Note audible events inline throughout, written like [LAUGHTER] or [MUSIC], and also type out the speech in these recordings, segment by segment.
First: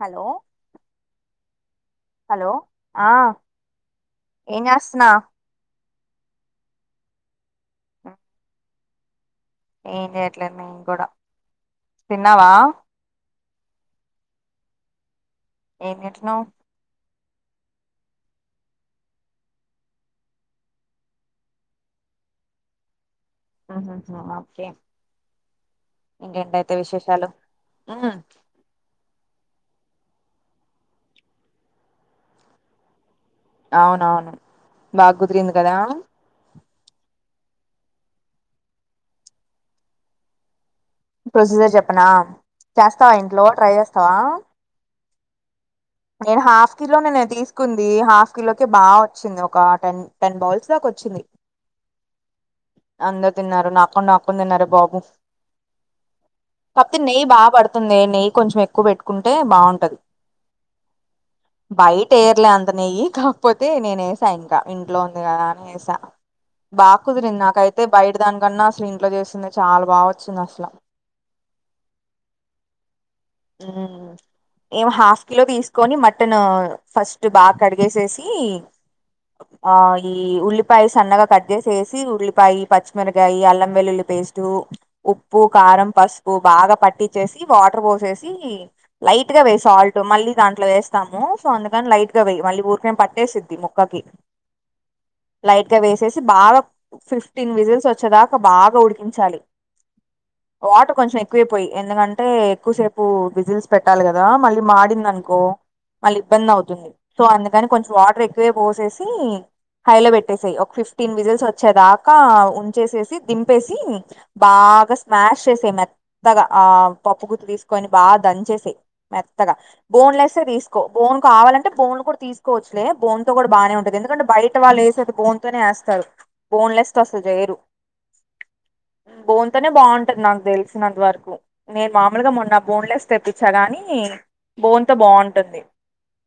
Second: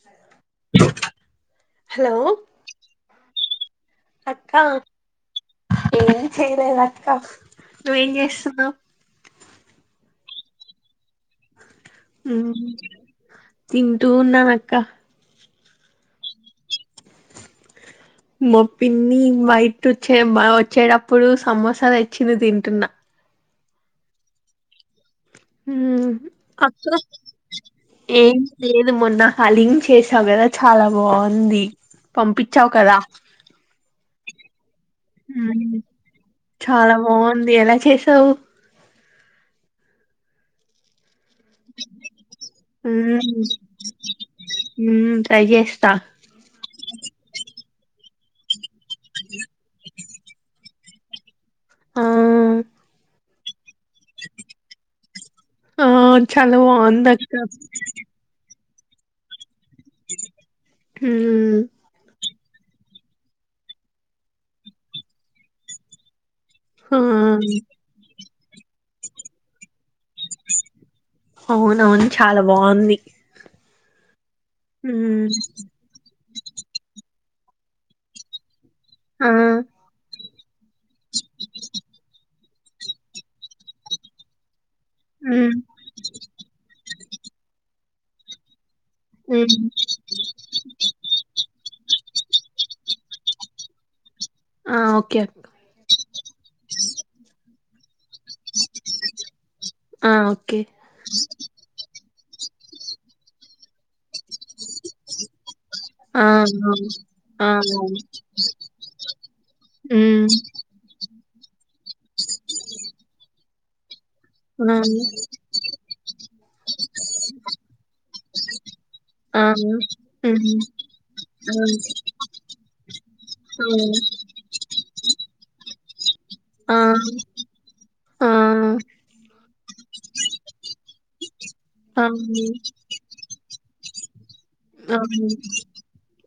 Hello hello ఆ అక్క ఏం జెస్తున్నావ్ నువ్వేం చేస్తున్నావు? ఏం జేయట్లేదు నేం గుడా తిన్నావా తింటూఉన్నానక్క ఏం తింటున్నాం మ పిన్ని బయట నుంచి వచ్చేటప్పుడు సమోస తెచ్చింది తింటున్న ఆహా హా, ఓకే హ్మ్ ఇంకేంటయితే అక్క విశేషాలు ఉమ్, ఏం లేదు మొన్న హలీం చేసావు గదా చాలా బాగుంది పంపిచావు కదా అవునవును బాగుదిరింది కదా మ్మ్. చాలా బావుంది ఎలా చేసావు? ప్రొసీజర్ చెప్పనా? చేస్తావా మ్మ్. ఇంట్లో ట్రై చేస్తావా మ్మ్. ట్రై జేస్ నేను హాఫ్ కిలోనే నే తీసుకుంది హాఫ్ కిలోకి బాగొచ్చింది ఒక్ కటన్ టెన్ బాల్స్ దాకా వచ్చింది. ఆ అంత తిన్నారు నాక్ కుండా నాక్కొని తిన్నారే బాబు, ఆ చాలా కాక్పోతే బాగుంది నెయ్యి అక్క బాగా పడుతుంది నెయ్యి కొంచెం ఎక్ క్కువ పెట్టుకుంటే బాగుంటది మ్మ్. బయటే యట్లే అంత నెయ్యి కాకపోతే నేను ఏసా ఇంకా ఇంట్లో ఉంది కదా అని ఏసా. ఆ, బాకుదిరింది నాక్ బయటి దాని కన్నా అసలు ఇంట్లో చేసిందె చాలా బాగొచ్చింది అసలా అవునవును చాలా బాగుంది మ్మ్ ఏమో హాఫ్ హ్మ్. కిలో తీసుకొని మటనూ ఫస్ ట్ బాగా కడిగేసేసి ఆ! ఆఁ ఈ ఈ ఉల్లిపాయి సన్నగా కట్ చేసి ఏసి ఉల్లిపాయి పచ్చిమిరకాయి అల్లం వెల్లుల్లి పేస్టు ఉప్పు, హ్మ్. కారం, పసుపు బాగా పట్టిచేసి వాటర్ పోసేసి, లైట్ గా హ్మ్. వెయ్ సాల్ట్ మళ్ళీ దాంట్లో వేస్తాము సో అందుకని లైట్ గా వెయ్ మళ్ళీ ఊరికనే పట్టేసిద్ది ముక్కకి ఆ! ఓకే. లైట్ గా వేసేసి బాగా ఫిఫ్టీన్ విజిల్స్ చ్చేదాకా బాగా ఉడికించాలి. ఆ! ఓకే. వాటర్ కొంచెం ఎక్కువే పోయి ఎందుకంటే ఎక్కువసే పు విజిల్స్ పెట్టాలి కదా, మళ్ళీ మాడింది అనుకో మళ్ళీ ఆ! ఇబ్బంది అవుతుంది. అవును. సో ఆ! అందుకని కొంచెం అవును. వాటర్ ఎక్కువే పోసేసి, హై లో హ్మ్. పెట్టేసెయ్ ఒక ఫిఫ్టీన్ విజిల్స్ వ చ్చేదాకా ఉంచేసేసి దింపేసి ఆ! బాగా స్మాష్ చేసేయ్ మె త్తగా ఆ పప్పుగుత్తి తీసు బాగా దంచేసెయ్ ఆ! మెత్తగా బోన్ లెస్సే హ్మ్. తీసుకో బోన్ ఆ! కావాలంటే బోన్ కూడా తీసుకోవచ్చులే, బోన్తో కూడా బాగానే అవును. ఉంటది ఎందుకంటే బయట వాళ్ళు ఏసేది బోన్ తోనే ఏస్తరు. ఆ! బోన్లెస్ తో అసలు చెయరు. ఆ! బోన్ తోనే బాగుంటది నాకు తెలిసినంత వరకు. నేను మామూలుగా అవును. మొన్న బోన్లెస్ తెప్పించా గానీ బోన్ తో అవును. బాగుంటుంది.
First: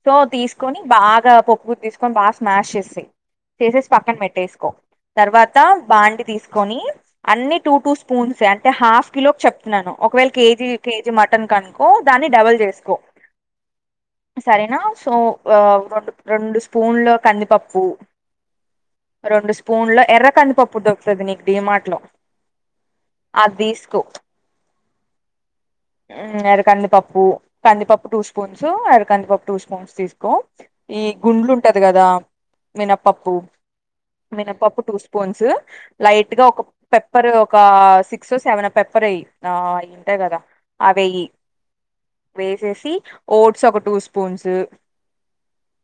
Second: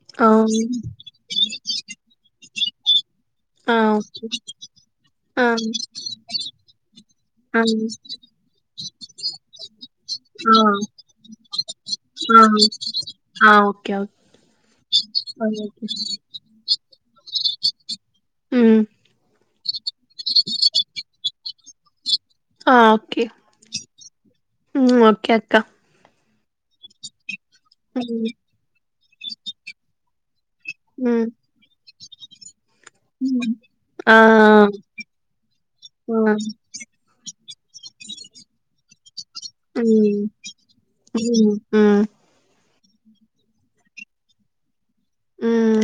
సో తీసుకొని అవును. బాగా పప్పుగుత్తి తీసుకొని బాగా స్మాష్ చేసి ఆ! చేసేసి పక్కన పెట్టేసుకో. ఆ! తర్వాత బాండి తీసుకొని అన్ని టూ, అవును. టూ స్పూన్సే అంటే హాఫ్ కిలోకి చెప్తున్నాను. ఒకవేళ ఆ! కేజీ కేజీ మటన్కనుకో దాన్ని ఆ! డబుల్ చేసుకో. ఆ! ఓకే. ఓకే. సరేనా సో ఓ రొండు రొండ స్పూ మూన్ లో కందిపప్పు హ్మ్. రెండు స్పూన్ల ఎర్ర కందిపప్పు దొరుకుతది నీకు డిమార్ట్ లో, అది తీస్కో మ్మ్ ఓకే అక్క. మ్ ఎర్ర కందిపప్పు కందిపప్పు టూ హ్మ్. స్పూన్స్, ఎర్ర కందిపప్పు టూ స్పూన్స్ తీసుకో, ఈ హ్మ్. గుండ్లుంటది కదా మినప్పప్పు హ్మ్. ఆ! మినపప్పు టూ స్పూన్స్ లైట్ ఆ! గా ఒక పెప్పర్ ఒక సిక్సో, సెవెనో పె ప్పరేయ్ అయి ఉంటయి కదా మ్మ్ ఆఁ న్సేసి ఓట్స్ ఒక టూ స్పూన్సు మ్మ్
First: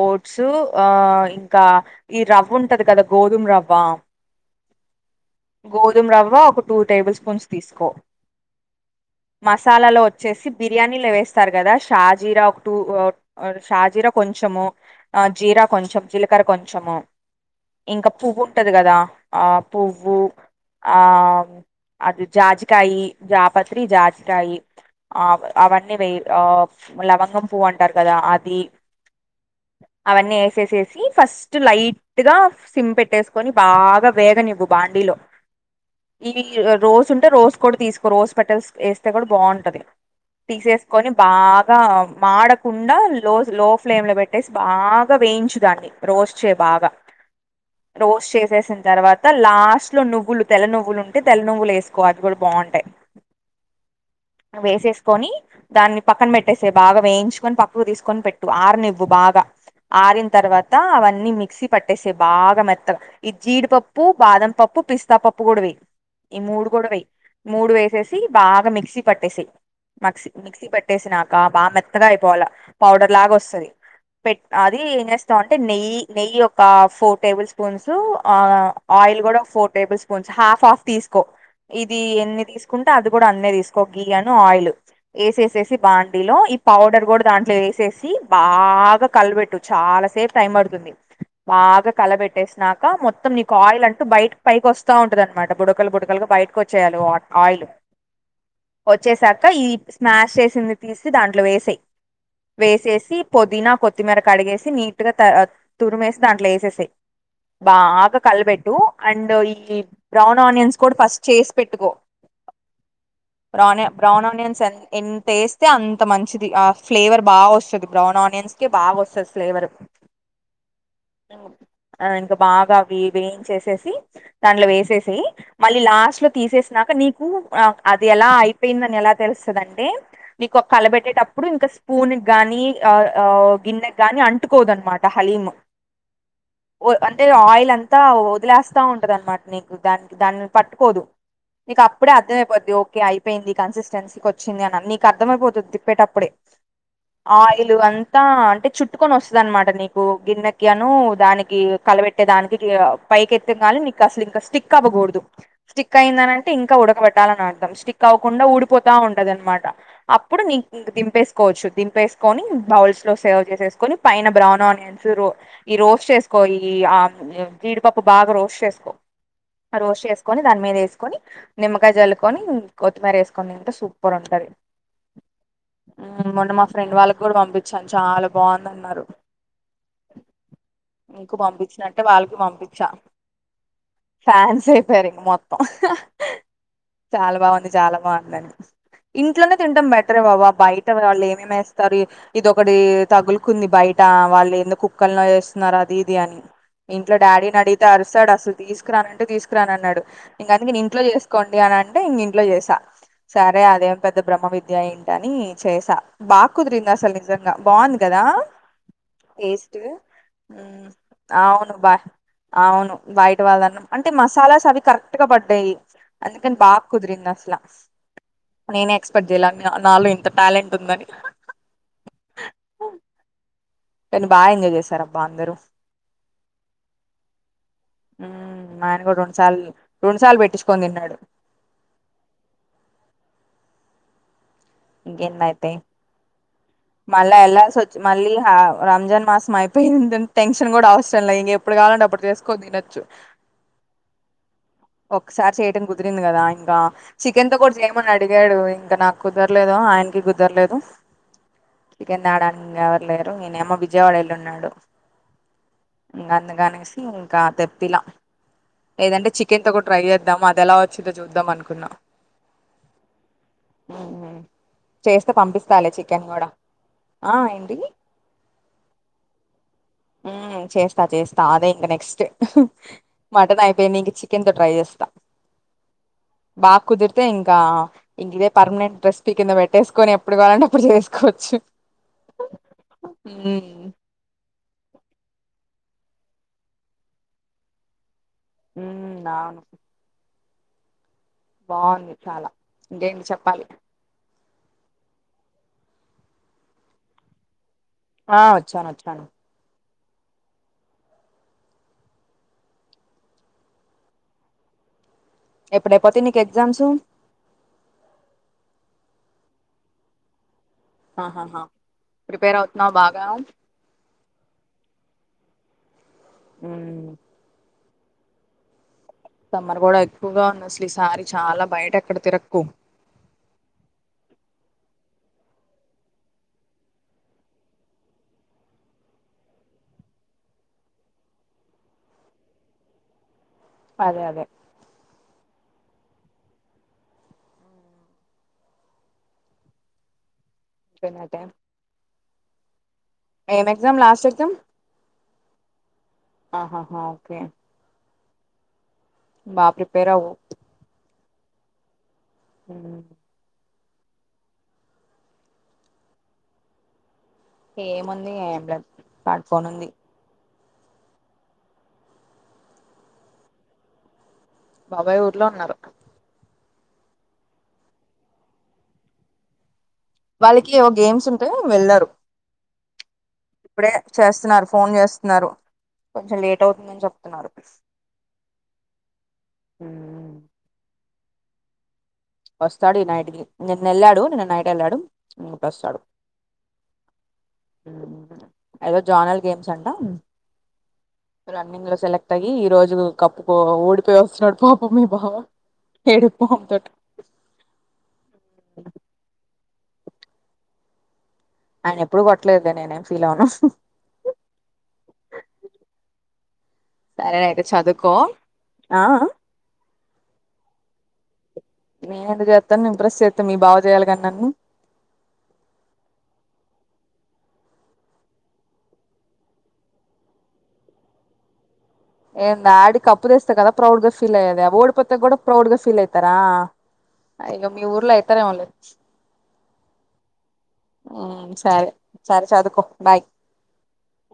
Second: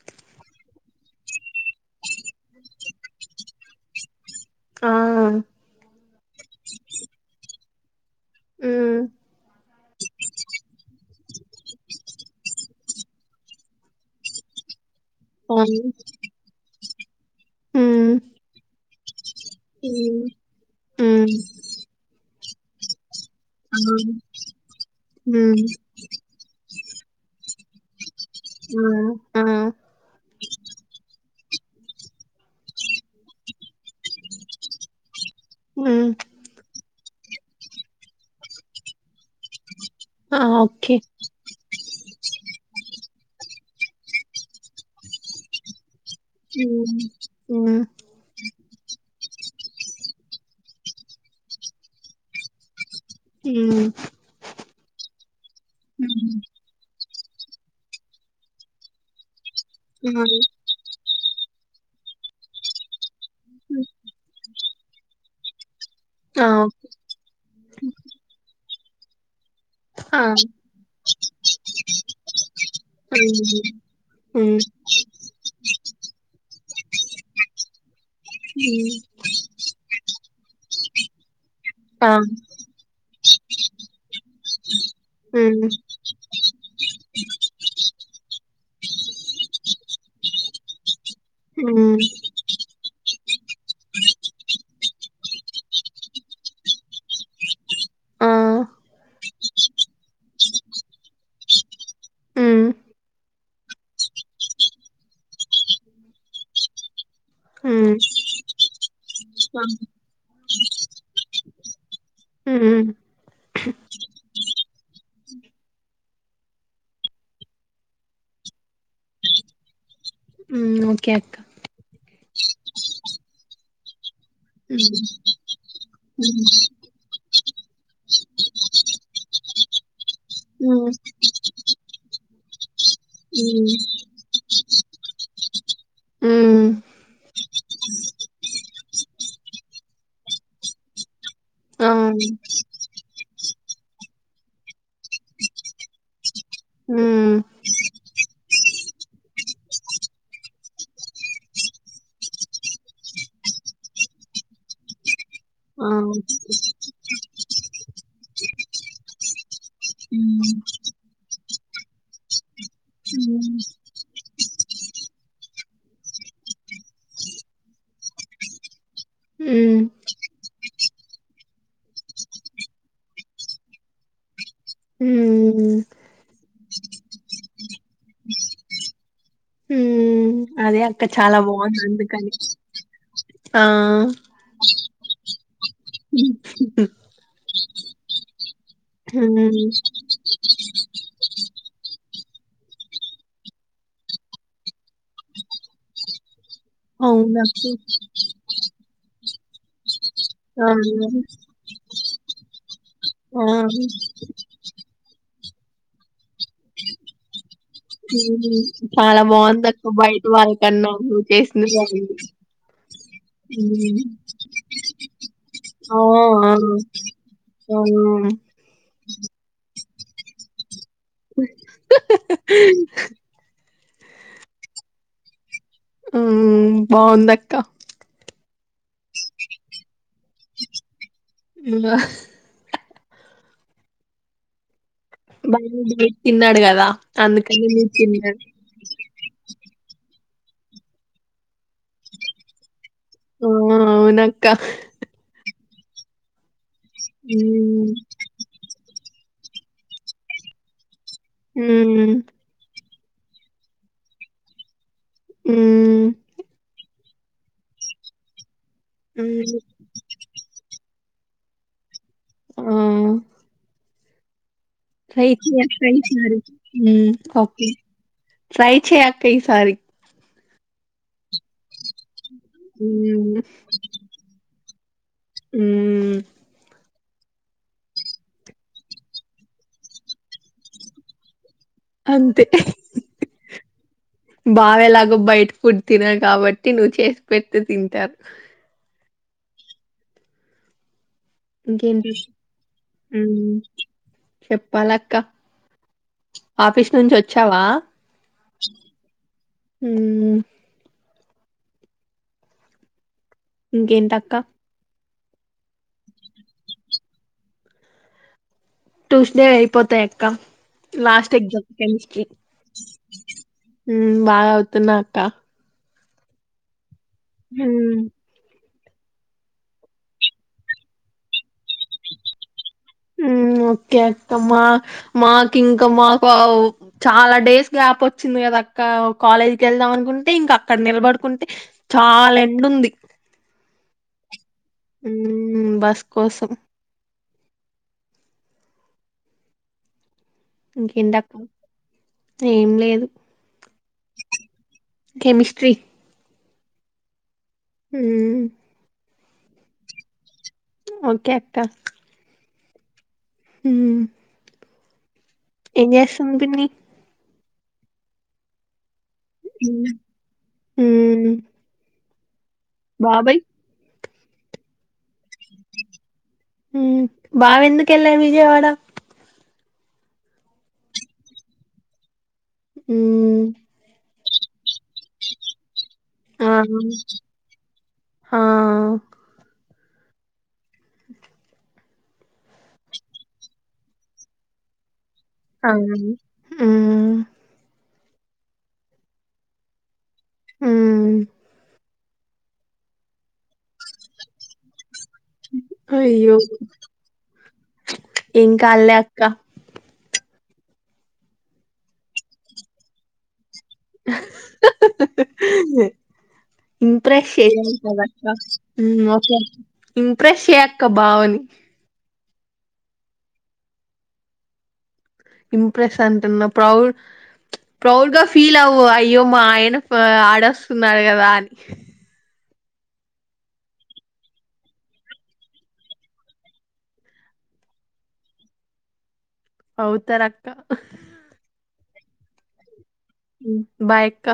ఓట్స్ ఆ ఇంకా ఈ రవ్వ ఉంటది కదా గోధుము రవ్వ ఆ! గోధుమ రవ్వ ఒక టూ టేబుల్ స్పూన్స్ తీసుకో, హ్మ్. సాలాలో వచ్చేసి బిర్యానీలో వేస్తారు కదా షాజీర ఒక టూ షాజీరా కొంచెం ఆ జీరా అవును. కొంచెం, జీలకర కొంచెము, ఇంకా హ్మ్. పువ్వు ఉంటది కదా! ఆ పువ్వు హ్మ్. ఆ హ్మ్. అది జాజికయి జాప ఆ! త్రి జాజికాయి ఆ హ్మ్. అవన్నీ వెయ్ ఆ లవంగం పువ్వంటరు కదా అది ఆ! ఆ! అవన్నీ వేసేసేసి ఫస్ ట్ లైట్ గా సిమ్ పెట్టేసుకొని బాగా వేగనివ్వు బాండీలో, హ్మ్. ఈ రోస్ ఉంటే రోస్ కూడా తీసుకో రోస్ పెటల్స్ ఏస్తే కూడా బావుంటది. ఆ! ఓకే. తీసేసుకొని బా గా మాడకుండా లోజ్, లో ఫ్లేమ్ లో పెట్టేసి బాగా వేయించుదాన్ని. రోస్ట్ చేయ్ హ్మ్. బాగా, హ్మ్. రోస్ట్ చేసేసిన్ తర్వాత్ త లాస్ట్ లో నువ్వులు, తెల్ల నువ్వులు ఉంటే తెల్ల నువ్వులు ఏసుకో అవి గూడా బావుంటాయ్. హ్మ్. వేసేసుకొని దాన్ని పక్కన హ్మ్. పెట్టేసేయ్ బాగా వేయిచ్ చుకొని పప్పు దిసుకొని పెట్టు, ఆరానీవు బాగా ఆ! ఆరిన్ తర్వాత అవన్ న్ని మిక్సీ పట్టేసేయ్ బాగా మెత్తగా, ఈ హ్మ్. జీడిపప్పు, బాదం పప్పు, పిస్తాపప్పు కూడా వేయ్. ఈ ఆ! మూడు కూడా వేయ్, మూడు వేసేసి బాగా మిక్సీ పట్టేసేయ్. ఆ! మాక్ససి, మిక్సీ పెట్టేసినాక బాగా మెత్తగా అయిపోవాల పౌడర్ లాగా వస్తది. హ్మ్. పెట్ హ్మ్. అది ఏం చేస్తాం అంటే నెయ్యి, నెయ్యి ఒక ఫోర్ టేబుల్ స్పూన్సు. ఆ హ్మ్. ఆయిల్ కూడా ఒక four tablespoons half, half తీసుకో ఇది ఆ! ఎన్ని తీసుక్ నది కూడా అనే తీస్కో, గీ అను ఆయిల్ హ్మ్. ఏసేసేసి బాండిలో ఈ పౌడర్ కూడా దాంట్లో వేసే సి బాగా కాలబెట్టు చాలా సేప్ టై పడుతుంది. బాగా హ్మ్. కలబెట్టేసినాక మొత్తం నీకు ఆయిల్ అంటూ బయట్ పై కొస్త్ తా ఉంటదాన్మాట బుడకలు, బుడకలుగా బయట్క్ వచ్చేయాలి వాట్ ఆయిలు, ఆ! వచ్చేసాక ఈ స్మాష్ చేసింది తీసి దాంట్లో వేసేయ్. హ్మ్. వేసేసిప్ పొదీనా కొత్తిమీర కడిగేసి నిట్టుగా, తాత్ తురిమేసి దాంట్లో వేసేసయ్. హ్మ్. బాగా కలబెట్టు అండ్, ఈ ఆ! బ్రౌన్ ఆనియన్స్ కూడా ఫస్ట్ చేసి పెట్టుకో. హుహ్ బ్రాన్య, బ్రౌన్ ఆనియన్స్ ఎన్ ఎంత ఏస్తే అంత మంచిది ఆ ఫ్లేవర్ బాగా వస్తది. బ్రౌన్ ఆనియన్ ఇస్కే బాగ్ వసది ఫ్లేవరు హుం ఓకే అక్క ఇంకా బాగా వి వేయిచేసేసి దాంట్లో హ్మ్. వేసేసాయ్ మళ్ళీ లాస్ట్ లో హ్మ్. తీసేస్ నీకు ఆ అది ఎలా అయిపోయిందని ఎలా తెసలుస్తదంటే, నీకు హ్మ్. కలబెట్టేటప్పుడు ఇంకాస్ పూనుగ్ గాని ఆ ఆవ్ హ్మ్. గిన్నెకి గాని అట్టుకొందు అనమాట హలీం హుహు్ పుహ్ అంటే ఆయిల్ అంతా వదిలేస్తా ఉంటదానమ్మట, నీకు దానికి దాన్ని పట్టుకోదు. నీకు ఆ! అప్పుడే అర్థమయిపోతద్ది ఓకే అయిపోయింది. కన్సిస్టెన్సీకి వచ్చింది అని నీకు అర్థమయిపోతద్ది తిప్పేటప్పుడే. హ్మ్. ఆయిల్ అంతా అంటే చుట్టుకొని వసది అనమాట నీకు గిన్నెకి అను దానికి కల్ప్ ఇట్లా వెట్టే దానికి కియావ్ పైకేంత్తగానే కానీ నీకు అసలు ఇంకా స్టిక్ అవ్వకూడదు ఆ! స్టిక్ అయిందనన్ టింకా ఉడకబెట్టాలని అంటాం. స్టిక్ అవకుండా ఊడిపోతా ఉంటది అనమాట హ్మ్. అప్పుడు నీ నిగ్ దంపేసుకో కొచ్చు దిపేసుకొని, బౌల్సులో సేవా హ్మ్. జేసేసుకొని, పైన బ్రౌన్ ఆనియన్సు రో ఈ రోస్ట్ చేకో ఈ ఆమ్ జీడిపప్పు బాగా రోస్ట్ చేసుకో, ఆ హ్మ్. రోస్ట్ చేసుకొని దాని మీద ఏసుకొని నిమ్మకాయ జలుకొనిం, కొత్తిమీర వేసుకొని తింటే సూపర్ ఉంటది. హ్మ్. హు మొన్న మా ఫ్రెండ్ వాళ్ళకి కూడా పంపించాను చాలా బావుందాన్నారు. హుహ్ అదే అక్క చాలా బావుంది, పంపించినట్టే అందుకని వాళ్ళకి పంపించా ఆ పేరింగ్ మొత్తం చాలా బావుంది, చాలా బావుందడి. ఇంట్లోనే హ్మ్. తింటాం బెటరే ఓవబ్ బయట వాళ్ళు ఏమేమ్ ఎస్తరీ ఇదోకటి తగులుకుంది బయట వాళ్ళు ఎందు కుక్కలనో ఏస్ నారాధింది అని ఇంట్లో డాడీని అవునక్క. అడిగితే అరుసాడు. అసలు తీసుకురానుంటే, తీసుకురాని అన్నాడు. ఇంకందుకే ఆ! నీన్ ఇంట్లో చేసుకోండి అని అంటే ఇంగా ఇంట్లో చేసా. ఆ! సరే హ్మ్. అదేం పెద్ద బ్రహ్మ విద్య ఏంటి అని. చేసా, బా కుదురింది అసల్ నిజన్ బావుంది కదా, చాలా హు బావుందక్క బయట వాళ్ళకన్నా నువ్వు చేసిన అవును బా బావుంది. అవును బయట వాళ్ళనాం, హ్మ్. అంటే మసాలాస్ అవి కరెక్ట్ గా పడ్డాయ్. ఆ! ఆ! అందుకని బాకుదిరింది అస్లా ఆ! నేనే ఎక్స్పెక్ట్ జేయలే అనియన్ నాలో ఇంత టాలెంట్ ఉందని. [UNINTELLIGIBLE] కానీ బాగా ఎంజాయ్ చేసారబ్బ అందరూ ఉమ్ బాగుందక్క ఉమ్ ఆయన కూడా రెండు సార్లు రెండు సార్లు పెట్టించుకోని తిన్నాడు హ్మ్. [UNINTELLIGIBLE] మళ్ళ అందుకని మీరు ఏళ్లాసోచ్చి మళ్ళి తిన్నారు. రంజాన్ మాసమయిపోయి అయిపోయిందని టెన్షన్ కూడా అవసరం లే ఇంక ఎప్పుడు కావాలంటే అప్పుడు చేసుకోని తినచ్చు ఊ అవునక్క ఒక్కసారి చేయటం కుదిరింది కదా ఇంకా చికెన్ తో కూడా హ్మ్. చేయమని అడిగాడు ఇంకా నాకు కుదరలేదు ఆయనకి కుదరలేదు హ్మ్. చికెన్ తేడానికి ఎవరి లేరు ఈనేమో విజయవాడ వెళ్ళి ఉన్నాడు హ్మ్. ఇంకా అందుగనేసి ఇంకా తెప్పిలా లేదంటే హ్మ్. చికెన్ తో కూడా ట్రై చేద్దాము అది ఎలా వచ్చుద్దో చూద్దాం అనుకున్నా ఉమ్ [INAUDIBLE] చేస్తే పంపిస్తాలే చికెన్ కూడా ఉమ్ ఆ ఒకే ఏంటి ట్రై చేయ్ అక్క ఈసారి ఆ చేస్తా చేస్తా అదే ఇంకా నెక్స్ట్ హ్మ్. మటన్ అయిపోయింది ఇంక చికెన్తో ట్రై చేస్తా హ్మ్. బా కుదిరితే ఇంకా ఇక ఇదే పర్మనెంట్ రెసిపీ కింద పెట్టేసుకొని ఎప్పుడు కావాలంటే అప్పుడు చేసుకోవచ్చు అంతే ఉమ్ బావేలాగో బయట ఫుడ్ తినరు కాబట్టి నువ్వు చేసి పెట్టు తింటారు ఉమ్ అవును ఇంకేంటి బాగుంది చాలా ఇంకేంటి ఉమ్ చెప్పాలి చెప్పాలక్క ఆఫీస్ నుంచి వచ్చావా ఆ వచ్చాను వచ్చాను ఉమ్ ఇంకేంటక్క ఎప్పుడైపోతయి నీకు ఎగ్జామ్స్ ట్యూస్డే అయిపోతాయి అక్క లాస్ట్ ఆహాహా ఎగ్జామ్ కెమిస్ట్రీ ప్రిపేర్ అవుతున్నావు బాగా ఉమ్ బా చదువుతున్నాక్క ఉమ్ ఉమ్ సమ్మర్ కూడా ఎక్కువగా ఉంది అసలు ఈసారి చాలా బయట ఎక్కడ తిరక్కు ఉమ్ ఓకే అక్క మా మాకు ఇంకా మాకు చాలా డేస్ గ్యాప్ వచ్చింది కదక్క కాలేజీకి వెళ్దా అనుకుంటే ఇంకా అక్కడ నిలబడుకుంటే చాలా ఎండుంది అదే అదే ఉమ్ బస్ కోసం ఇంకేంటక్క అయిపోయిందయితే ఏం లేదు ఏం ఎగ్జామ్ లాస్ట్ ఎగ్జామ్ కెమిస్ట్రి ఆహాహా ఓకే ఉమ్ బా ప్రిపేర్ అవు ఓకే అక్క [INAUDIBLE] ఉమ్ ఏం చేస్తుంది పిన్ని ఏముంది సఏం లేదు పడుకోని ఉంది ఉమ్ బాబాయి బాబాయ్ ఊర్లో ఉన్నారు ఉమ్ బావ ఎందుకెళ్లాడు విజయవాడ వాళ్ళకి ఏవో గేమ్స్ ఉంటే వెళ్లరు ఉమ్ ఇప్పుడే చేస్తున్నారు ఫోన్ చేస్తున్నారు కొంచెం ఆ లేట్ అవుతుందని చెప్తున్నారు ఉ ఉ వస్తాడు ఈ నైటికి నిన్న వెళ్ళాడు నిన్న నైట్ వెళ్ళాడు ఇప్పుడు అవుని ఉమ్ ఉహు ఏదో జానల్ గేమ్స్ అంట మ్మ్ రన్నింగ్ లో సెలెక్ట్ త్తగి ఈ రోజు కప్పుకో ఓడిపోయి వస్తున్నాడు పాపం మీ బావ ఏడిపు మొహంతోటి ఇంకా అల్లే అక్క ఆయన ఎప్పుడు కొట్టలేదు లే నేనేం ఫీల్ అవను ఇంప్రెస్ సరేనయితే చేయాలి కదా చదువుకో అక్క ఆ ఉమ్ ఓకే ఇంప్రెస్ చెయ్ అక్క బావని నేను ఎందుకు చేస్తాను ఇంప్రెస్ చేస్తే మీ బావ చేయాలి గని నన్ను ఇంప్రెస్ అంటున్న ప్రౌడ్ ప్రౌడ్ గా ఫీల్ అవ్వు అయ్యో మా ఆయన ఫా ఆడస్తున్నారు కదా అని ఏంది ఆడి కప్పు తెస్తే కదా ప్రౌడ్ గా ఫీల్ అయేది ఓడిపోతే కూడా ప్రౌడ్గా ఫీల్ అయితారా అయిక మీ ఊర్లో అయితారు ఏమో లే అవుతారు అక్క ఉ సరే సరే చదువుకో బాయ్ ఉ బాయ్ అక్క